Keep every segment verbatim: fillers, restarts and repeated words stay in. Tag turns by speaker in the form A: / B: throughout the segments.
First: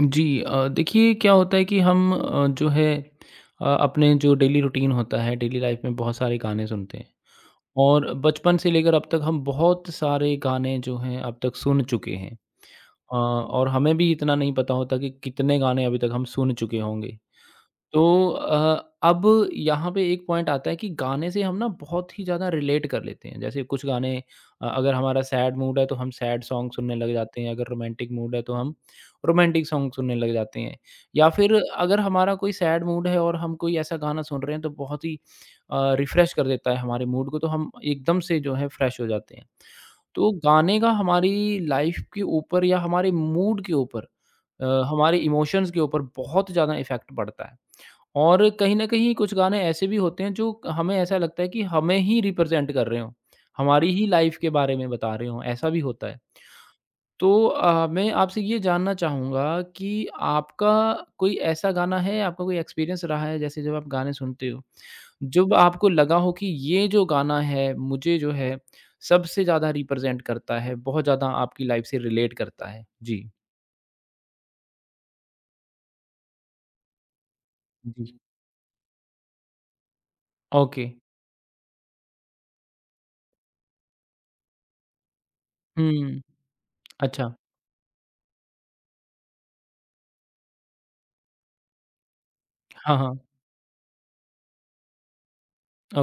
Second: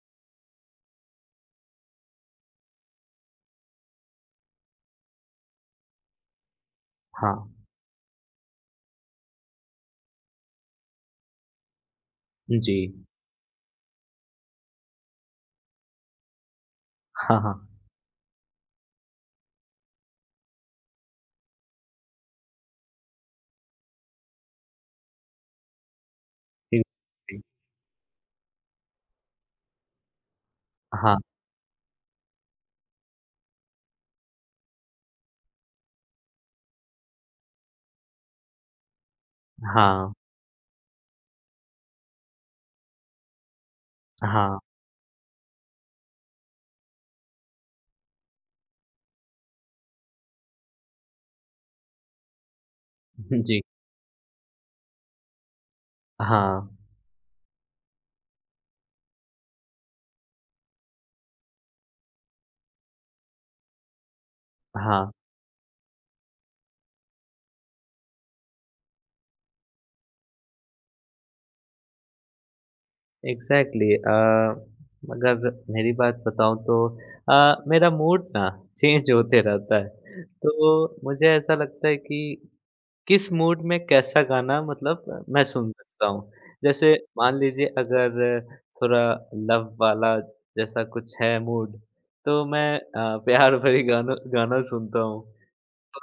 A: जी। अ, देखिए क्या होता है कि हम अ, जो है अ, अपने जो डेली रूटीन होता है डेली लाइफ में बहुत सारे गाने सुनते हैं।
B: हाँ,
A: और बचपन से लेकर अब तक हम बहुत सारे गाने जो हैं अब तक सुन चुके हैं।
B: जी।
A: अ, और हमें भी इतना नहीं पता होता कि कितने गाने अभी तक हम सुन चुके होंगे।
B: हाँ, हाँ।
A: तो अ, अब यहाँ पे एक पॉइंट आता है कि गाने से हम ना बहुत ही ज़्यादा रिलेट कर लेते हैं। जैसे कुछ गाने, अ, अगर हमारा सैड मूड है तो हम सैड सॉन्ग
B: जी,
A: सुनने लग जाते
B: जी।
A: हैं, अगर रोमांटिक मूड है तो हम रोमांटिक सॉन्ग सुनने लग जाते हैं।
B: हाँ,
A: या फिर अगर हमारा कोई सैड मूड है और हम कोई ऐसा गाना सुन रहे हैं तो बहुत ही अ, रिफ्रेश कर देता है हमारे मूड को, तो हम एकदम से जो है फ्रेश हो जाते हैं।
B: हाँ,
A: तो गाने का हमारी लाइफ के ऊपर या हमारे मूड के ऊपर,
B: हाँ,
A: अ, हमारे इमोशंस के ऊपर बहुत ज़्यादा इफ़ेक्ट पड़ता है। और कहीं न कहीं कुछ गाने ऐसे भी होते हैं जो हमें ऐसा लगता है कि हमें ही रिप्रेज़ेंट कर रहे हों,
B: जी।
A: हमारी ही लाइफ़ के बारे में बता रहे हों, ऐसा भी होता है।
B: हाँ,
A: तो अ, मैं आपसे ये जानना चाहूँगा कि आपका कोई ऐसा गाना है, आपका कोई एक्सपीरियंस रहा है जैसे जब आप गाने सुनते हो,
B: हाँ,
A: जब आपको लगा हो कि ये जो गाना है मुझे जो है सबसे ज़्यादा रिप्रेज़ेंट करता है, बहुत ज़्यादा आपकी लाइफ़ से रिलेट करता है? जी।
B: एग्ज़ैक्टली अ, अगर मेरी बात बताऊँ तो अ, मेरा
A: जी।
B: मूड ना चेंज होते रहता है।
A: ओके।
B: तो मुझे ऐसा लगता है कि किस मूड में कैसा गाना मतलब मैं सुन सकता
A: हुँ,
B: हूँ। जैसे
A: अच्छा।
B: मान लीजिए अगर थोड़ा लव वाला जैसा कुछ है मूड, तो मैं
A: हाँ,
B: अ,
A: हाँ।
B: प्यार भरे गानों गाना सुनता हूँ।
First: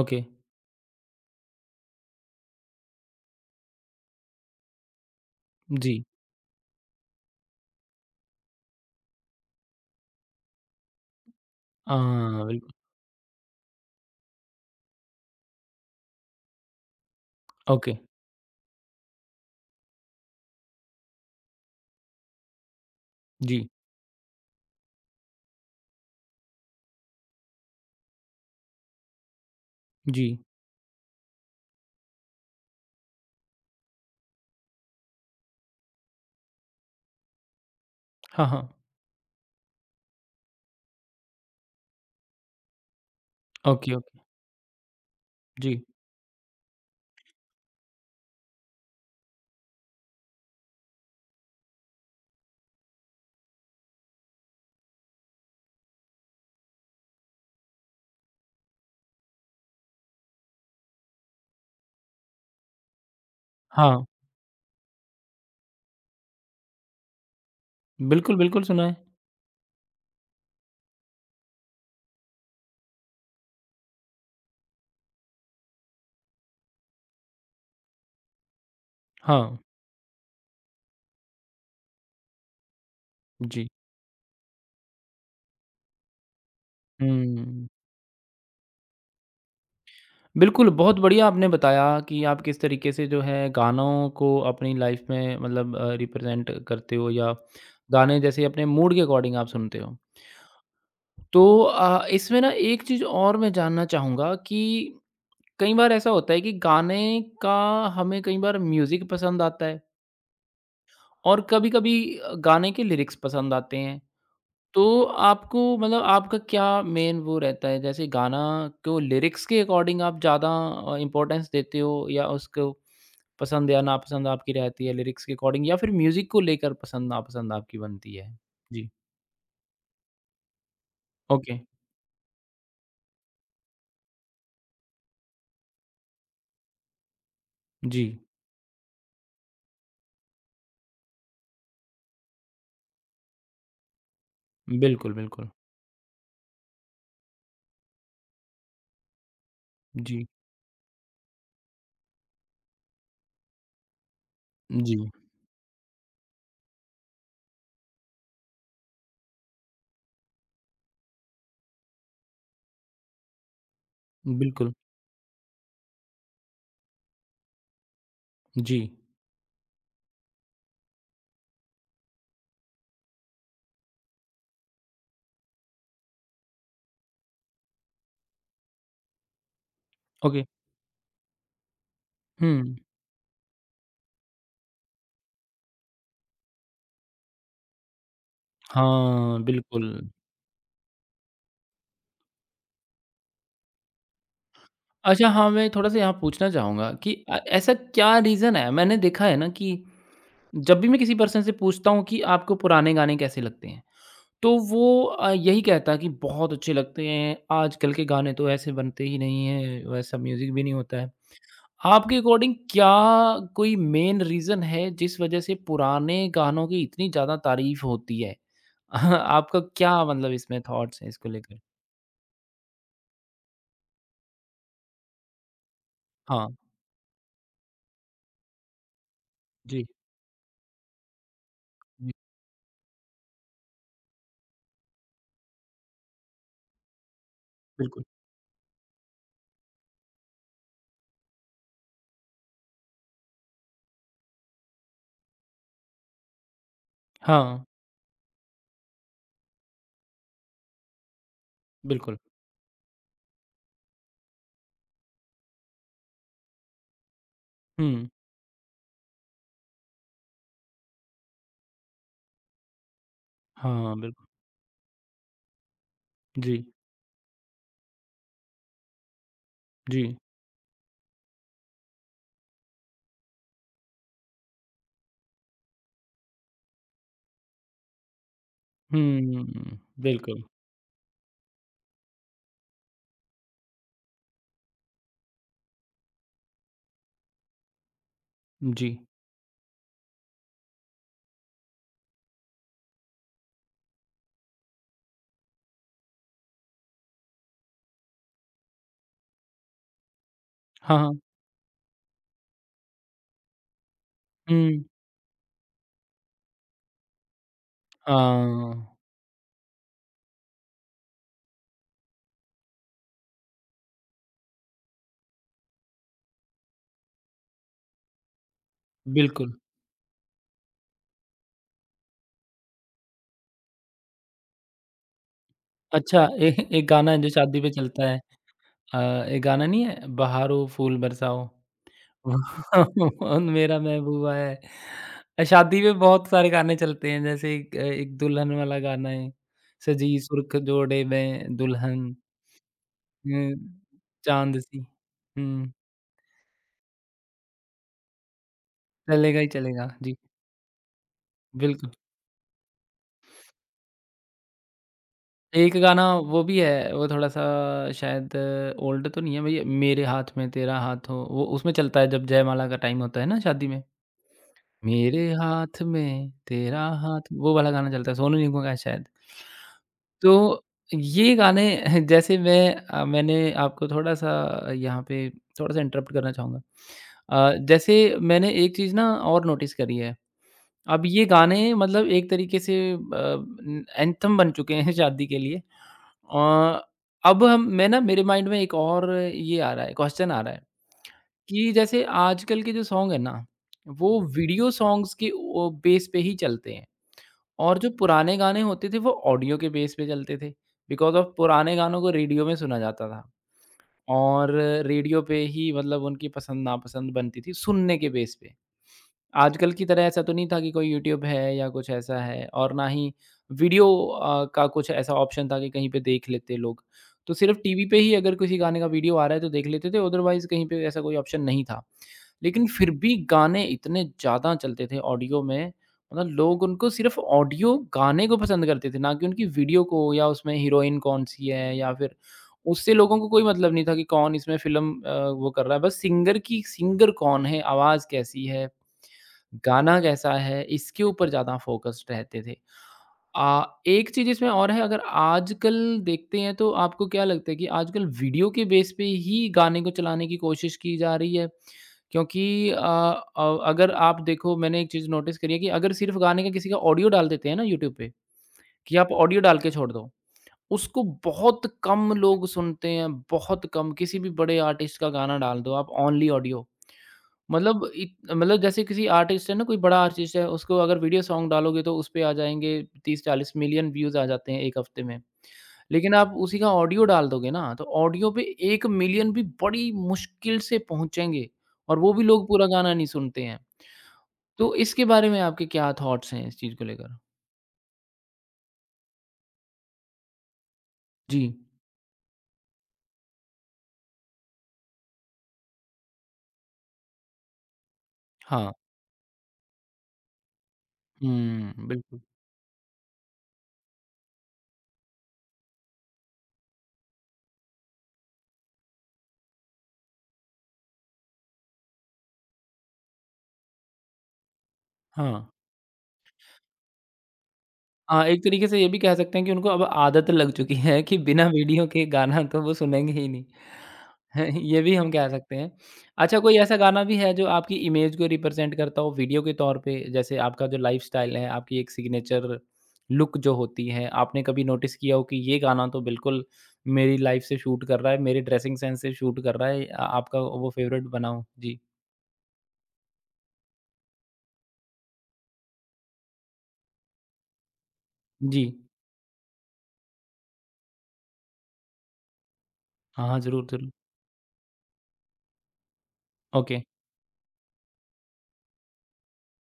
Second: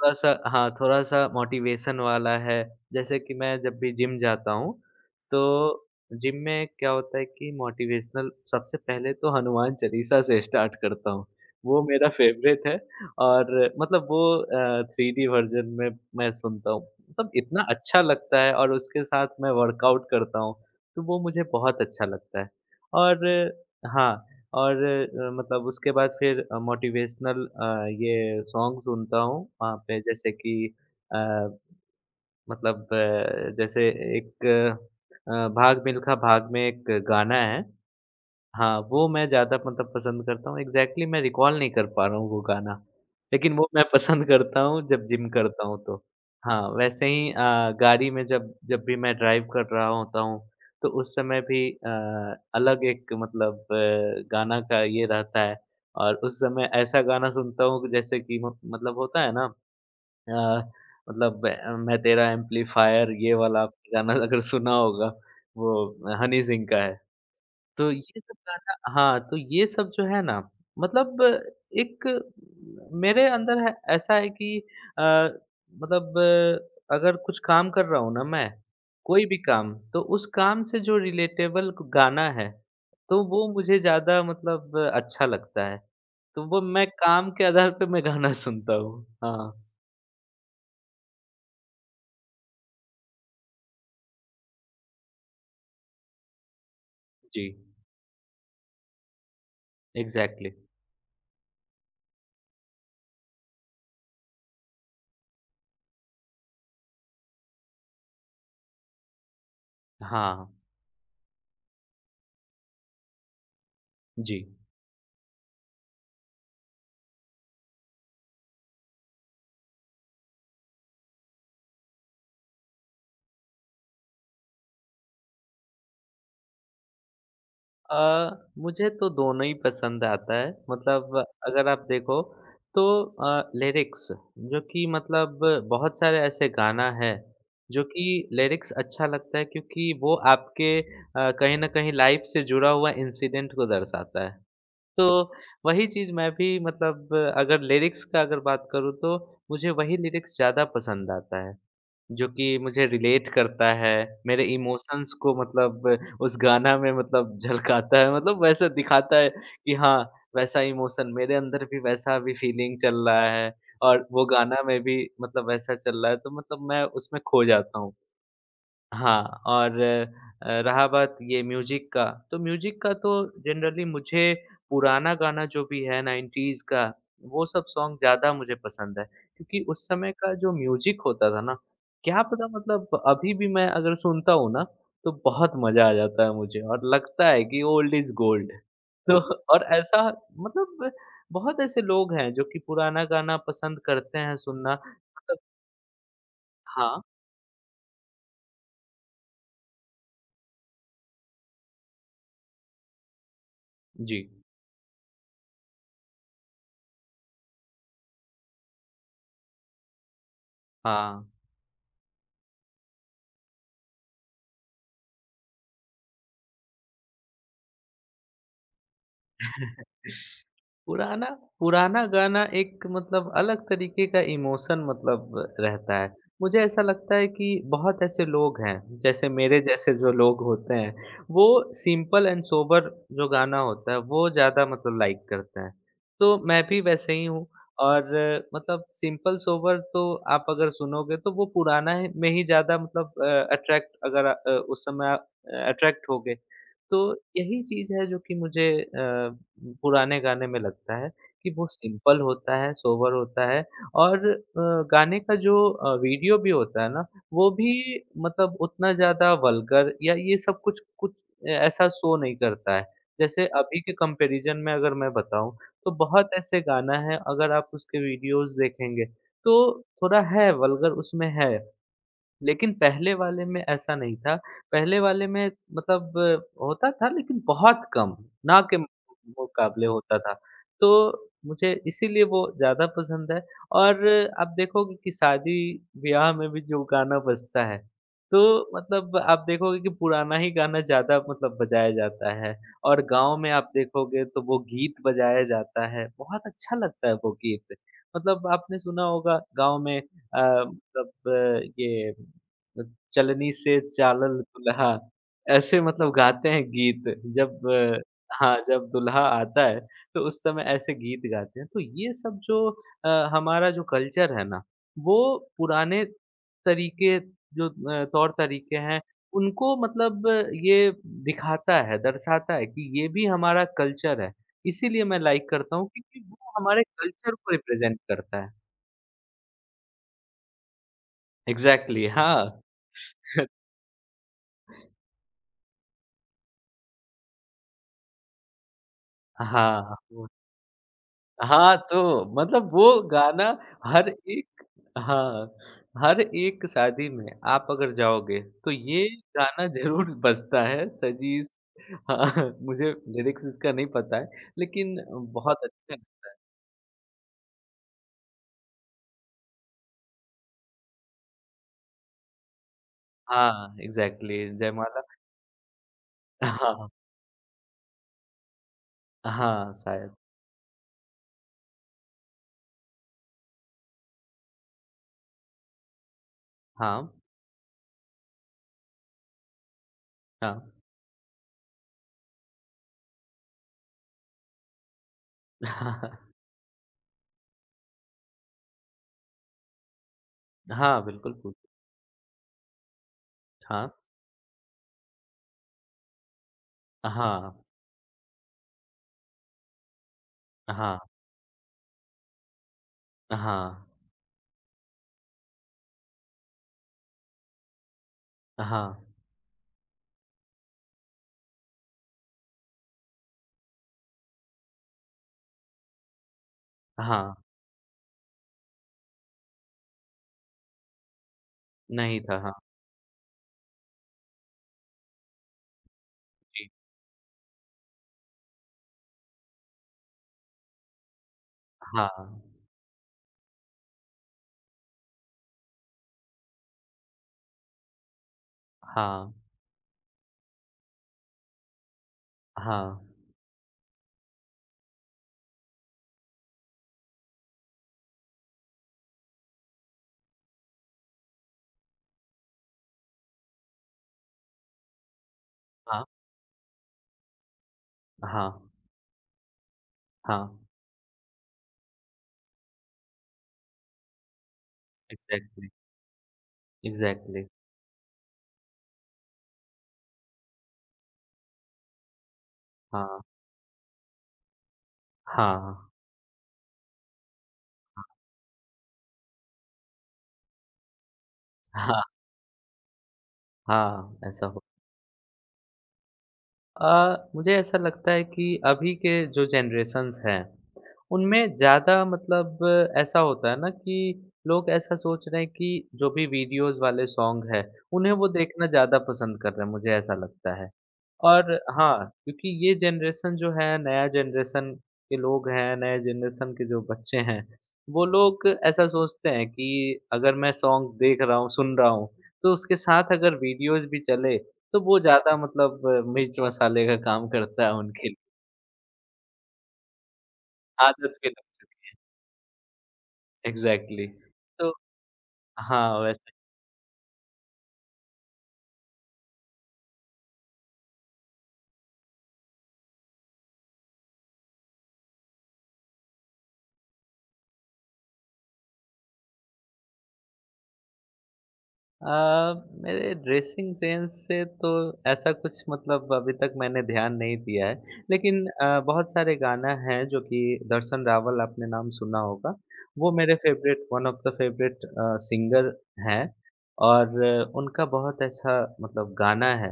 A: ओके।
B: हाँ, थोड़ा-सा मोटिवेशन वाला है। जैसे कि मैं जब भी जिम जाता हूँ, तो
A: जी।
B: जिम में क्या होता है कि मोटिवेशनल सबसे पहले तो हनुमान चालीसा से स्टार्ट करता हूँ। वो
A: अ,
B: मेरा फ़ेवरेट
A: बिल्कुल,
B: है और मतलब वो अ, थ्री डी वर्ज़न में मैं सुनता हूँ। मतलब इतना
A: ओके,
B: अच्छा लगता है और उसके साथ मैं वर्कआउट करता हूँ, तो वो मुझे बहुत अच्छा लगता है। और
A: जी,
B: हाँ। और अ, मतलब उसके बाद फिर अ, मोटिवेशनल अ, ये सॉन्ग सुनता हूँ वहाँ पे जैसे
A: जी,
B: कि अ, मतलब अ, जैसे एक अ, भाग मिल्खा भाग में एक गाना है।
A: हाँ, हाँ,
B: हाँ, वो मैं ज़्यादा मतलब पसंद करता हूँ। एग्ज़ैक्टली मैं रिकॉल नहीं कर पा रहा हूँ वो गाना। लेकिन वो मैं
A: ओके, ओके,
B: पसंद करता हूँ जब जिम करता हूँ
A: जी,
B: तो। हाँ, वैसे ही अ, गाड़ी में जब जब भी मैं ड्राइव कर रहा होता हूँ, तो उस समय भी अ, अलग एक मतलब अ, गाना का ये रहता है और उस समय ऐसा गाना सुनता हूँ कि जैसे कि म मतलब होता है ना। अ, मतलब अ, मैं तेरा एम्पलीफायर ये वाला आपने
A: हाँ,
B: गाना अगर सुना होगा, वो हनी सिंह का है। तो ये सब
A: बिल्कुल, बिल्कुल
B: गाना
A: सुना है,
B: हाँ, तो ये सब जो है ना मतलब एक मेरे अंदर है ऐसा है कि अ, मतलब अगर कुछ काम कर रहा हूँ ना मैं, कोई भी
A: हाँ,
B: काम, तो उस काम से जो रिलेटेबल क गाना है, तो वो
A: जी,
B: मुझे ज़्यादा मतलब अच्छा लगता है। तो वो मैं काम के
A: हुँ,
B: आधार पे मैं गाना सुनता हूँ। हाँ,
A: बिल्कुल, बहुत बढ़िया आपने बताया कि आप किस तरीके से जो है गानों को अपनी लाइफ में मतलब अ, रिप्रेज़ेंट करते हो या
B: जी,
A: गाने जैसे अपने मूड के अकॉर्डिंग आप सुनते हो।
B: एग्ज़ैक्टली।
A: तो अ, इसमें ना एक चीज़ और मैं जानना चाहूँगा कि कई बार ऐसा होता है कि गाने का हमें कई बार म्यूज़िक पसंद आता है
B: हाँ,
A: और कभी-कभी अ, गाने के लिरिक्स पसंद आते हैं।
B: जी।
A: तो आपको मतलब आपका क्या मेन वो रहता है जैसे गाना को लिरिक्स के अकॉर्डिंग आप ज़्यादा अ, इम्पोर्टेंस देते हो या उसको पसंद या नापसंद आपकी रहती है लिरिक्स के अकॉर्डिंग या फिर म्यूज़िक को लेकर पसंद नापसंद आपकी
B: अ,
A: बनती है?
B: मुझे
A: जी,
B: तो दोनों ही पसंद आता है मतलब
A: ओके,
B: अगर आप देखो तो अ, लिरिक्स जो कि मतलब बहुत सारे ऐसे गाना है जो कि
A: जी,
B: लिरिक्स अच्छा लगता है क्योंकि वो आपके अ, कहीं ना कहीं लाइफ से जुड़ा हुआ इंसिडेंट को दर्शाता है। तो
A: बिल्कुल, बिल्कुल।
B: वही चीज़ मैं भी मतलब अगर लिरिक्स का अगर बात करूँ तो मुझे वही
A: जी,
B: लिरिक्स ज़्यादा पसंद आता है जो कि मुझे रिलेट करता है, मेरे
A: जी,
B: इमोशंस को मतलब उस गाना में मतलब झलकाता है, मतलब वैसा दिखाता है कि हाँ, वैसा इमोशन मेरे अंदर भी वैसा अभी फीलिंग चल रहा है और वो गाना
A: बिल्कुल,
B: में भी मतलब वैसा चल रहा है, तो मतलब मैं उसमें खो जाता हूँ।
A: जी,
B: हाँ, और अ, रहा बात ये म्यूज़िक का, तो म्यूज़िक का तो जनरली मुझे पुराना गाना जो भी है नाइंटीज़ का, वो सब सॉन्ग ज़्यादा मुझे पसंद है। क्योंकि उस समय का
A: ओके,
B: जो म्यूज़िक होता था ना, क्या पता
A: हुँ,
B: मतलब अभी भी मैं अगर सुनता हूँ ना, तो बहुत मज़ा आ जाता है मुझे और लगता है कि ओल्ड इज़ गोल्ड। तो
A: हाँ,
B: और ऐसा
A: बिल्कुल।
B: मतलब बहुत ऐसे लोग हैं जो कि पुराना गाना पसंद करते हैं सुनना
A: अच्छा
B: मतलब।
A: हाँ, मैं थोड़ा-सा यहाँ पूछना चाहूँगा
B: हाँ,
A: कि अ, ऐसा क्या रीज़न है मैंने देखा है ना कि जब भी मैं किसी पर्सन से पूछता हूँ कि आपको पुराने गाने कैसे लगते हैं,
B: जी।
A: तो वो अ, यही कहता है कि बहुत अच्छे लगते हैं, आजकल के गाने तो ऐसे बनते ही नहीं हैं, वैसा म्यूज़िक भी नहीं होता है।
B: हाँ।
A: आपके अकॉर्डिंग क्या कोई मेन रीज़न है जिस वजह से पुराने गानों की इतनी ज़्यादा तारीफ़ होती है? आपका क्या मतलब इसमें थॉट्स हैं
B: पुराना
A: इसको लेकर?
B: पुराना गाना एक मतलब अलग तरीके का इमोशन मतलब रहता है।
A: हाँ,
B: मुझे ऐसा लगता है कि बहुत ऐसे लोग हैं, जैसे मेरे
A: जी,
B: जैसे जो लोग होते हैं, वो
A: जी,
B: सिंपल एंड सोबर जो गाना होता है, वो ज़्यादा मतलब लाइक करते हैं। तो मैं भी वैसे ही हूँ और
A: बिल्कुल।
B: मतलब सिंपल सोबर तो आप अगर सुनोगे तो वो पुराना ही में ही ज़्यादा मतलब अ, अट्रैक्ट अगर अ, उस समय अ, अट्रैक्ट होगे। तो
A: हाँ,
B: यही चीज़ है जो कि मुझे अ, पुराने गाने में लगता है कि वो
A: बिल्कुल।
B: सिंपल होता है, सोबर होता है और अ, गाने का जो अ, वीडियो भी होता है ना, वो भी
A: हुँ,
B: मतलब उतना ज़्यादा वल्गर या ये सब कुछ कुछ अ, ऐसा शो नहीं करता है। जैसे अभी के
A: हाँ, बिल्कुल।
B: कंपैरिज़न में अगर मैं बताऊँ, तो बहुत
A: जी,
B: ऐसे गाना है अगर आप उसके वीडियोज़ देखेंगे, तो
A: जी।
B: थोड़ा है वल्गर उसमें है। लेकिन पहले वाले में ऐसा नहीं था। पहले वाले में मतलब होता था लेकिन बहुत कम, ना के
A: हुँ,
B: मुकाबले होता था।
A: बिल्कुल।
B: तो मुझे इसीलिए वो ज़्यादा पसंद है और आप देखोगे कि शादी-ब्याह में भी जो गाना बजता है, तो
A: जी।
B: मतलब आप देखोगे कि पुराना ही गाना ज़्यादा मतलब बजाया जाता है और गाँव में आप देखोगे तो वो गीत बजाया जाता है। बहुत अच्छा लगता है वो गीत। मतलब आपने सुना होगा गाँव में अ,
A: हाँ,
B: मतलब
A: हाँ।
B: अ, ये अ, चलनी से चालल
A: हुँ।
B: दुल्हा ऐसे मतलब गाते हैं गीत जब अ, हाँ,
A: हाँ,
B: जब दुल्हा आता है तो उस समय ऐसे गीत गाते हैं। तो ये सब जो अ, हमारा जो कल्चर है ना, वो पुराने तरीके जो अ, तौर-तरीके हैं
A: बिल्कुल।
B: उनको मतलब अ, ये दिखाता है, दर्शाता है कि ये भी हमारा कल्चर है। इसीलिए मैं लाइक करता हूँ क्योंकि
A: अच्छा, ए
B: वो हमारे
A: एक गाना है जो
B: कल्चर को
A: शादी पे
B: रिप्रेज़ेंट
A: चलता है,
B: करता है।
A: अ, एक गाना नहीं है, बहारो फूल बरसाओ।
B: एग्ज़ैक्टली हाँ।
A: कौन मेरा महबूबा है। अ, शादी में बहुत सारे गाने चलते हैं जैसे एक अ, एक दुल्हन वाला गाना है,
B: हाँ,
A: सजी
B: वो
A: सुर्ख जोड़े में
B: हाँ,
A: दुल्हन,
B: तो मतलब वो गाना
A: हुँ,
B: हर
A: चाँद
B: एक
A: सी।
B: हाँ,
A: हुँ,
B: हर एक शादी में आप अगर जाओगे तो ये
A: चलेगा ही
B: गाना
A: चलेगा।
B: ज़रूर
A: जी,
B: बजता है सजीश।
A: बिल्कुल।
B: हाँ, मुझे लिरिक्स इसका नहीं पता है लेकिन बहुत
A: एक
B: अच्छा है।
A: गाना वो भी है, वो थोड़ा-सा शायद ओल्ड तो नहीं है भई, मेरे हाथ में तेरा हाथ हो, वो उसमें चलता है जब जयमाला का टाइम होता है ना शादी
B: हाँ,
A: में।
B: एग्ज़ैक्टली जयमाला।
A: मेरे हाथ में तेरा
B: हाँ,
A: हाथ वो वाला गाना चलता है, सोनू निगम का है शायद।
B: हाँ, शायद।
A: तो ये गाने जैसे मैं अ, मैंने आपको थोड़ा-सा यहाँ पे थोड़ा-सा इंटरप्ट करना चाहूँगा।
B: हाँ,
A: अ, जैसे मैंने एक चीज़ ना और नोटिस करी है,
B: हाँ।
A: अब ये गाने मतलब एक तरीके से अ, एंथम बन चुके हैं शादी के लिए। अ, अब हम मैं ना मेरे माइंड में एक और ये आ रहा है, क्वेश्चन आ रहा है
B: हाँ, बिल्कुल पूछ।
A: कि जैसे आजकल के जो सॉन्ग है ना,
B: हाँ,
A: वो वीडियो सॉन्ग्स के ओ बेस पे ही चलते हैं
B: हाँ,
A: और जो पुराने गाने होते थे वो ऑडियो के बेस पे चलते थे।
B: हाँ,
A: बिकॉज़ ऑफ पुराने गानों को रेडियो में सुना जाता था
B: हाँ,
A: और रेडियो पे ही मतलब उनकी पसंद नापसंद बनती थी सुनने के बेस पे।
B: हाँ,
A: आजकल की तरह ऐसा तो नहीं था कि कोई यूट्यूब है या कुछ ऐसा है और ना ही वीडियो अ, का कुछ ऐसा ऑप्शन था कि कहीं पे देख लेते लोग।
B: हाँ,
A: तो सिर्फ़ टीवी पे ही अगर किसी गाने का वीडियो आ रहा है तो देख लेते थे, अदरवाइज़ कहीं पे ऐसा कोई ऑप्शन नहीं था।
B: नहीं था। हाँ,
A: लेकिन फिर भी गाने इतने ज़्यादा चलते थे ऑडियो में, मतलब लोग
B: जी।
A: उनको सिर्फ़ ऑडियो गाने को पसंद करते थे, ना कि उनकी वीडियो को या उसमें हीरोइन कौन-सी है या फिर
B: हाँ,
A: उससे लोगों को कोई मतलब नहीं था कि कौन इसमें फ़िल्म अ, वो कर रहा है, बस सिंगर की सिंगर कौन है, आवाज़ कैसी है,
B: हाँ,
A: गाना कैसा है, इसके ऊपर ज़्यादा फ़ोकस्ड रहते थे।
B: हाँ,
A: अ, एक चीज़ इसमें और है, अगर आजकल देखते हैं तो आपको क्या लगता है कि आजकल वीडियो के बेस पे ही गाने को चलाने की कोशिश की जा रही है? क्योंकि अ अ, अगर आप देखो मैंने एक चीज़ नोटिस करी है कि अगर
B: हाँ।
A: सिर्फ़ गाने का किसी का ऑडियो डाल देते हैं ना यूट्यूब पे,
B: हाँ,
A: कि आप ऑडियो डाल के छोड़ दो,
B: हाँ।
A: उसको बहुत कम लोग सुनते हैं, बहुत कम। किसी भी बड़े आर्टिस्ट का गाना डाल
B: एग्ज़ैक्टली,
A: दो आप ओनली ऑडियो,
B: एग्ज़ैक्टली।
A: मतलब इत मतलब जैसे किसी आर्टिस्ट है ना, कोई बड़ा आर्टिस्ट है, उसको अगर वीडियो सॉन्ग डालोगे तो उसपे आ जाएँगे
B: हाँ,
A: तीस चालीस मिलियन व्यूज़ आ जाते हैं एक हफ्ते में।
B: हाँ,
A: लेकिन आप उसी का ऑडियो डाल दोगे ना, तो ऑडियो पे एक मिलियन भी बड़ी मुश्किल से पहुँचेंगे और
B: हाँ,
A: वो भी लोग पूरा गाना नहीं सुनते हैं।
B: हाँ, ऐसा।
A: तो इसके बारे में आपके क्या थॉट्स हैं इस चीज़ को लेकर?
B: अ, मुझे ऐसा लगता है कि अभी के जो जनरेशंस हैं,
A: जी।
B: उनमें ज़्यादा मतलब ऐसा होता है ना कि लोग ऐसा सोच रहे हैं कि जो भी वीडियोज़ वाले सॉन्ग हैं, उन्हें वो देखना
A: हाँ।
B: ज़्यादा पसंद कर रहे हैं, मुझे ऐसा लगता है। और
A: हुँ,
B: हाँ,
A: बिल्कुल।
B: क्योंकि ये जनरेशन जो है, नया जनरेशन के लोग हैं, नए जनरेशन के जो बच्चे हैं, वो लोग ऐसा सोचते हैं कि अगर मैं सॉन्ग देख रहा हूँ, सुन रहा हूँ, तो उसके साथ अगर वीडियोज़ भी चले, तो वो
A: हाँ।
B: ज़्यादा मतलब अ, मिर्च मसाले का काम करता है उनके लिए,
A: हाँ, एक तरीके से ये भी कह सकते हैं कि उनको अब आदत लग चुकी है कि
B: आदत के लग
A: बिना वीडियो के गाना तो वो सुनेंगे ही नहीं।
B: एग्ज़ैक्टली।
A: हैं,
B: तो
A: ये भी हम कह सकते हैं।
B: हाँ, वैसे
A: अच्छा, कोई ऐसा गाना भी है जो आपकी इमेज को रिप्रेज़ेंट करता हो वीडियो के तौर पे? जैसे आपका जो लाइफ़स्टाइल है, आपकी एक सिग्नेचर लुक जो होती है, आपने कभी नोटिस किया हो कि ये गाना तो बिल्कुल मेरी लाइफ़ से शूट कर रहा है, मेरे ड्रेसिंग सेंस से शूट कर रहा है। अ, आपका वो फ़ेवरेट बना हो? जी।
B: अ, मेरे ड्रेसिंग सेंस से तो ऐसा कुछ मतलब अभी तक मैंने ध्यान नहीं दिया है, लेकिन
A: जी।
B: अ, बहुत सारे गाना हैं जो कि दर्शन रावल आपने नाम सुना होगा, वो
A: हाँ,
B: मेरे
A: हाँ, ज़रूर,
B: फ़ेवरेट
A: ज़रूर।
B: One of the favourite uh, singer हैं
A: ओके।
B: और आ, उनका बहुत अच्छा मतलब गाना है,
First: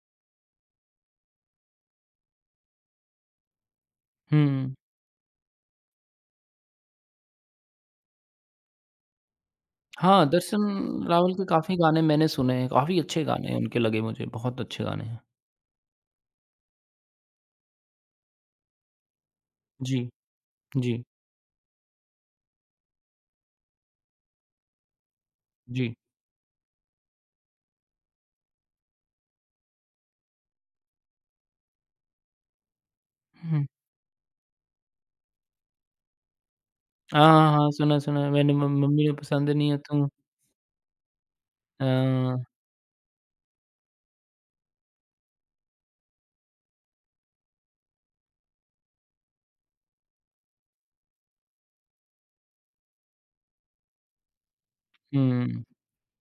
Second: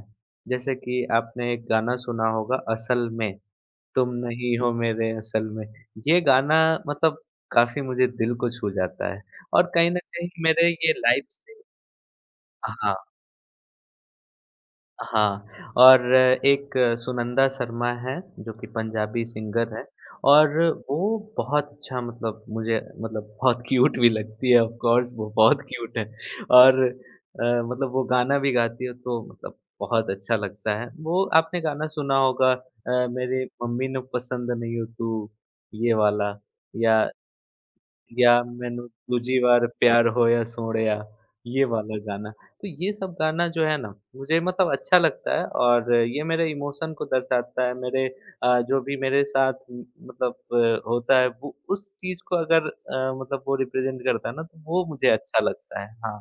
B: जैसे कि आपने एक गाना सुना होगा असल में। तुम नहीं हो
A: हुँ।
B: मेरे असल में। ये गाना मतलब काफ़ी मुझे दिल को छू जाता है और कहीं न
A: हाँ,
B: कहीं
A: दर्शन
B: मेरे ये लाइफ
A: रावल के
B: से।
A: काफ़ी गाने मैंने सुने हैं,
B: हाँ।
A: काफ़ी अच्छे गाने हैं उनके, लगे मुझे, बहुत अच्छे गाने हैं।
B: हाँ, और एक सुनंदा शर्मा हैं, जो कि पंजाबी सिंगर हैं
A: जी,
B: और वो
A: जी,
B: बहुत अच्छा मतलब मुझे मतलब बहुत क्यूट भी लगती है ऑफ़ कोर्स वो बहुत
A: जी।
B: क्यूट है और अ, मतलब वो गाना भी गाती है तो मतलब बहुत अच्छा लगता है। वो आपने गाना सुना होगा अ, मेरे
A: हुँ।
B: मम्मी ने पसंद नहीं हो तू, ये वाला या
A: हाँ, हाँ, हाँ, सुना, सुना है
B: या
A: मैंने मम
B: मैनू
A: मम्मी ने
B: दूजी
A: पसंद
B: बार
A: नहीं है
B: प्यार
A: तुम।
B: होया सोहणिया ये
A: अ,
B: वाला गाना। तो ये सब गाना जो है ना मुझे मतलब अच्छा लगता है और ये मेरे इमोशन को दर्शाता है मेरे अ, जो भी मेरे साथ म मतलब अ, होता है वो उस चीज़ को अगर अ, मतलब वो रिप्रेजेंट करता है ना तो वो मुझे अच्छा
A: हुँ।
B: लगता है। हाँ,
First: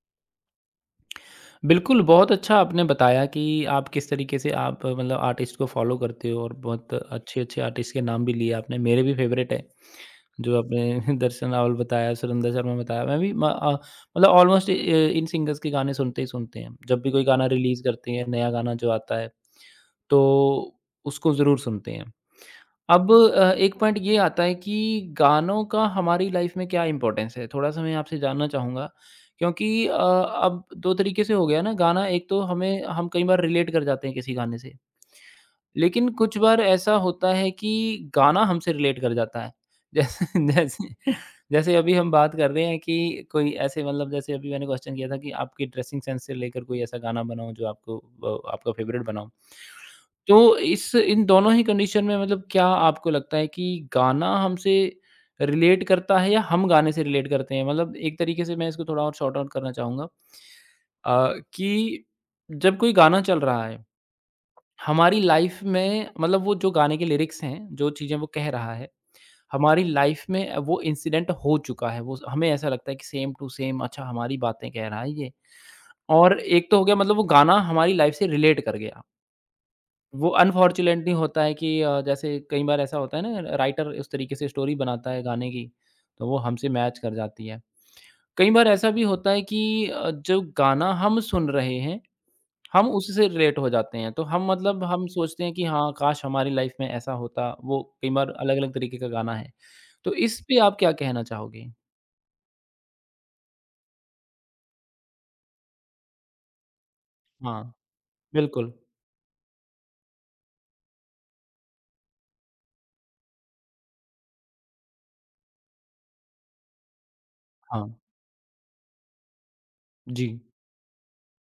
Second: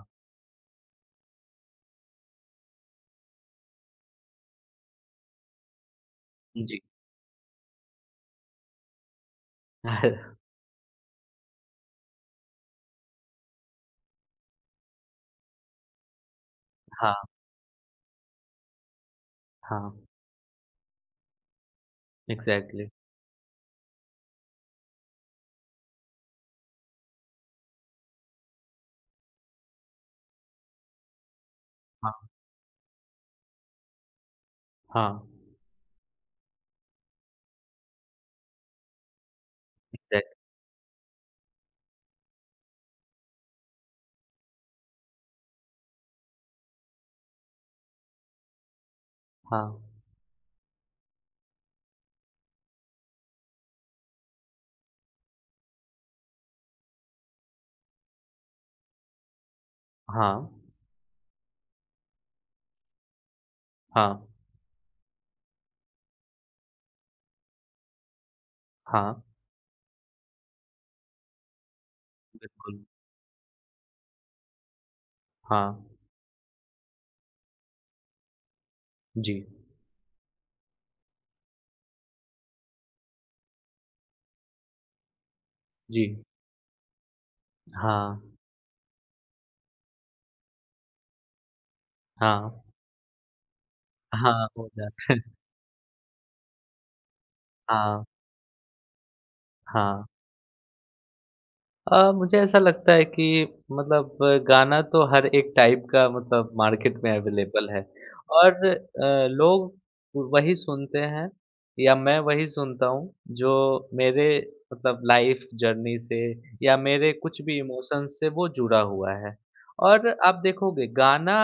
A: बिल्कुल, बहुत अच्छा आपने बताया कि आप किस तरीके से आप अ, मतलब आर्टिस्ट को फ़ॉलो करते हो और
B: जी।
A: बहुत अच्छे-अच्छे आर्टिस्ट के नाम भी लिए आपने, मेरे भी फ़ेवरेट हैं। जो आपने दर्शन रावल बताया, सुरिंदर शर्मा बताया, मैं भी म अ, मतलब ऑलमोस्ट इ इन सिंगर्स के गाने सुनते ही सुनते हैं। जब भी
B: हाँ,
A: कोई गाना रिलीज़ करते हैं, नया गाना जो आता है,
B: हाँ।
A: तो उसको ज़रूर सुनते हैं।
B: एग्ज़ैक्टली।
A: अब अ, एक पॉइंट ये आता है कि गानों का हमारी लाइफ में क्या इम्पोर्टेंस है? थोड़ा-सा मैं आपसे जानना चाहूँगा क्योंकि अ, अब दो तरीके से हो गया ना गाना,
B: हाँ,
A: एक तो हमें हम कई बार रिलेट कर जाते हैं किसी गाने से।
B: हाँ।
A: लेकिन कुछ बार ऐसा होता है कि गाना हमसे रिलेट कर जाता है। जैसे
B: एग्ज़ैक्ट
A: जैसे जैसे अभी हम बात कर रहे हैं कि कोई ऐसे मतलब जैसे अभी मैंने क्वेश्चन किया था कि आपके ड्रेसिंग सेंस से लेकर कोई ऐसा गाना बनाओ जो आपको अ, आपका फेवरेट बनाओ।
B: हाँ,
A: तो इस इन दोनों ही कंडीशन में मतलब क्या आपको लगता है कि गाना हमसे रिलेट करता है या हम गाने से रिलेट करते हैं? मतलब एक तरीके से मैं इसको थोड़ा और सॉर्ट आउट करना चाहूँगा
B: हाँ,
A: अ, कि जब कोई गाना चल रहा है
B: हाँ,
A: हमारी लाइफ में मतलब वो जो गाने के लिरिक्स हैं, जो चीज़ें वो कह रहा है,
B: हाँ,
A: हमारी लाइफ में वो इंसिडेंट हो चुका है। वो हमें ऐसा
B: बिल्कुल।
A: लगता है कि सेम टू सेम अच्छा हमारी बातें कह रहा है ये।
B: हाँ,
A: और एक तो हो गया मतलब वो गाना हमारी लाइफ से रिलेट कर गया।
B: जी,
A: वो अनफॉर्चुनेटली होता है कि अ, जैसे कई बार ऐसा होता है ना राइटर उस तरीके से स्टोरी बनाता है गाने की,
B: जी।
A: तो वो हमसे मैच कर जाती है।
B: हाँ,
A: कई बार ऐसा भी होता है कि अ, जो गाना हम सुन रहे हैं
B: हाँ।
A: हम उससे रिलेट हो जाते हैं। तो हम
B: हाँ, हो
A: मतलब हम
B: जाता
A: सोचते हैं कि हाँ, काश हमारी लाइफ़ में ऐसा होता। वो
B: हाँ,
A: कई बार अलग-अलग तरीके का गाना है।
B: हाँ।
A: तो इस पे आप क्या कहना चाहोगे?
B: अ, मुझे ऐसा लगता है कि मतलब गाना तो हर एक टाइप का मतलब मार्केट में
A: हाँ,
B: अवेलेबल है और
A: बिल्कुल।
B: अ, लोग वही सुनते हैं या मैं वही सुनता हूँ जो मेरे मतलब लाइफ़ जर्नी से या मेरे कुछ भी
A: हाँ,
B: इमोशंस से वो जुड़ा हुआ है। और
A: जी।
B: आप देखोगे गाना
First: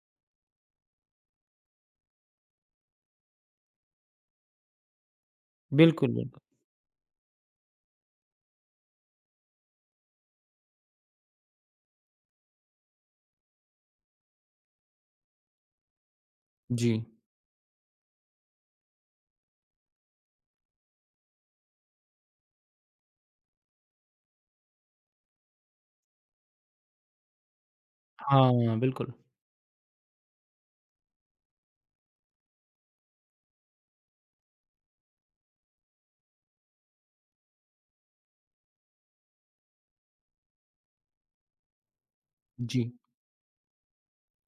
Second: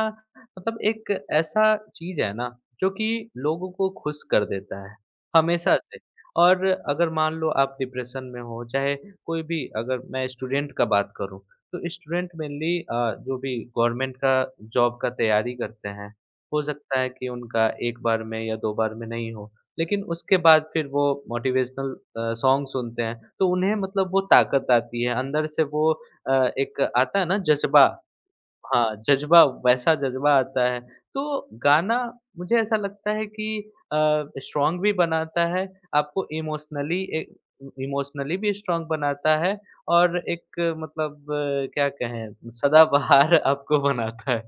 B: मतलब एक ऐसा चीज़ है ना, जो कि लोगों को खुश कर देता है, हमेशा से।
A: बिल्कुल, बिल्कुल।
B: और अगर मान लो आप डिप्रेशन में हो, चाहे कोई भी अगर मैं स्टूडेंट का बात करूँ, तो स्टूडेंट मेनली अ, जो भी गवर्नमेंट का जॉब का तैयारी करते हैं, हो
A: जी।
B: सकता है कि उनका एक बार में या दो बार में नहीं हो, लेकिन उसके बाद फिर वो मोटिवेशनल अ, सॉन्ग सुनते हैं, तो उन्हें मतलब वो ताकत आती है, अंदर से वो अ, एक आता है ना जज़्बा।
A: हाँ,
B: हाँ,
A: बिल्कुल।
B: जज़्बा वैसा जज़्बा आता है। तो गाना मुझे ऐसा लगता है कि अ, स्ट्रॉन्ग भी बनाता है, आपको इमोशनली ए इमोशनली भी स्ट्रॉन्ग बनाता है और एक अ, मतलब अ, क्या कहें
A: जी,
B: सदाबहार आपको बनाता है।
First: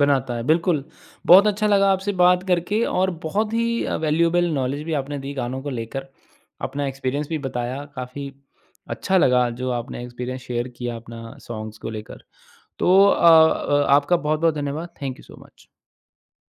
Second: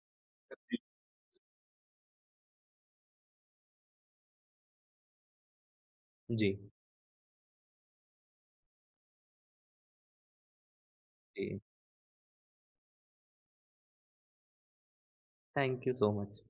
A: बनाता है, बिल्कुल। बहुत अच्छा लगा आपसे बात करके और बहुत ही अ, वैल्यूएबल नॉलेज भी आपने दी गानों को लेकर।
B: जी,
A: अपना एक्सपीरियंस भी बताया, काफ़ी अच्छा लगा जो आपने एक्सपीरियंस शेयर किया अपना
B: जी।
A: सॉन्ग्स को लेकर। तो अ अ, आपका बहुत-बहुत धन्यवाद। Thank you so much.
B: Thank you so much.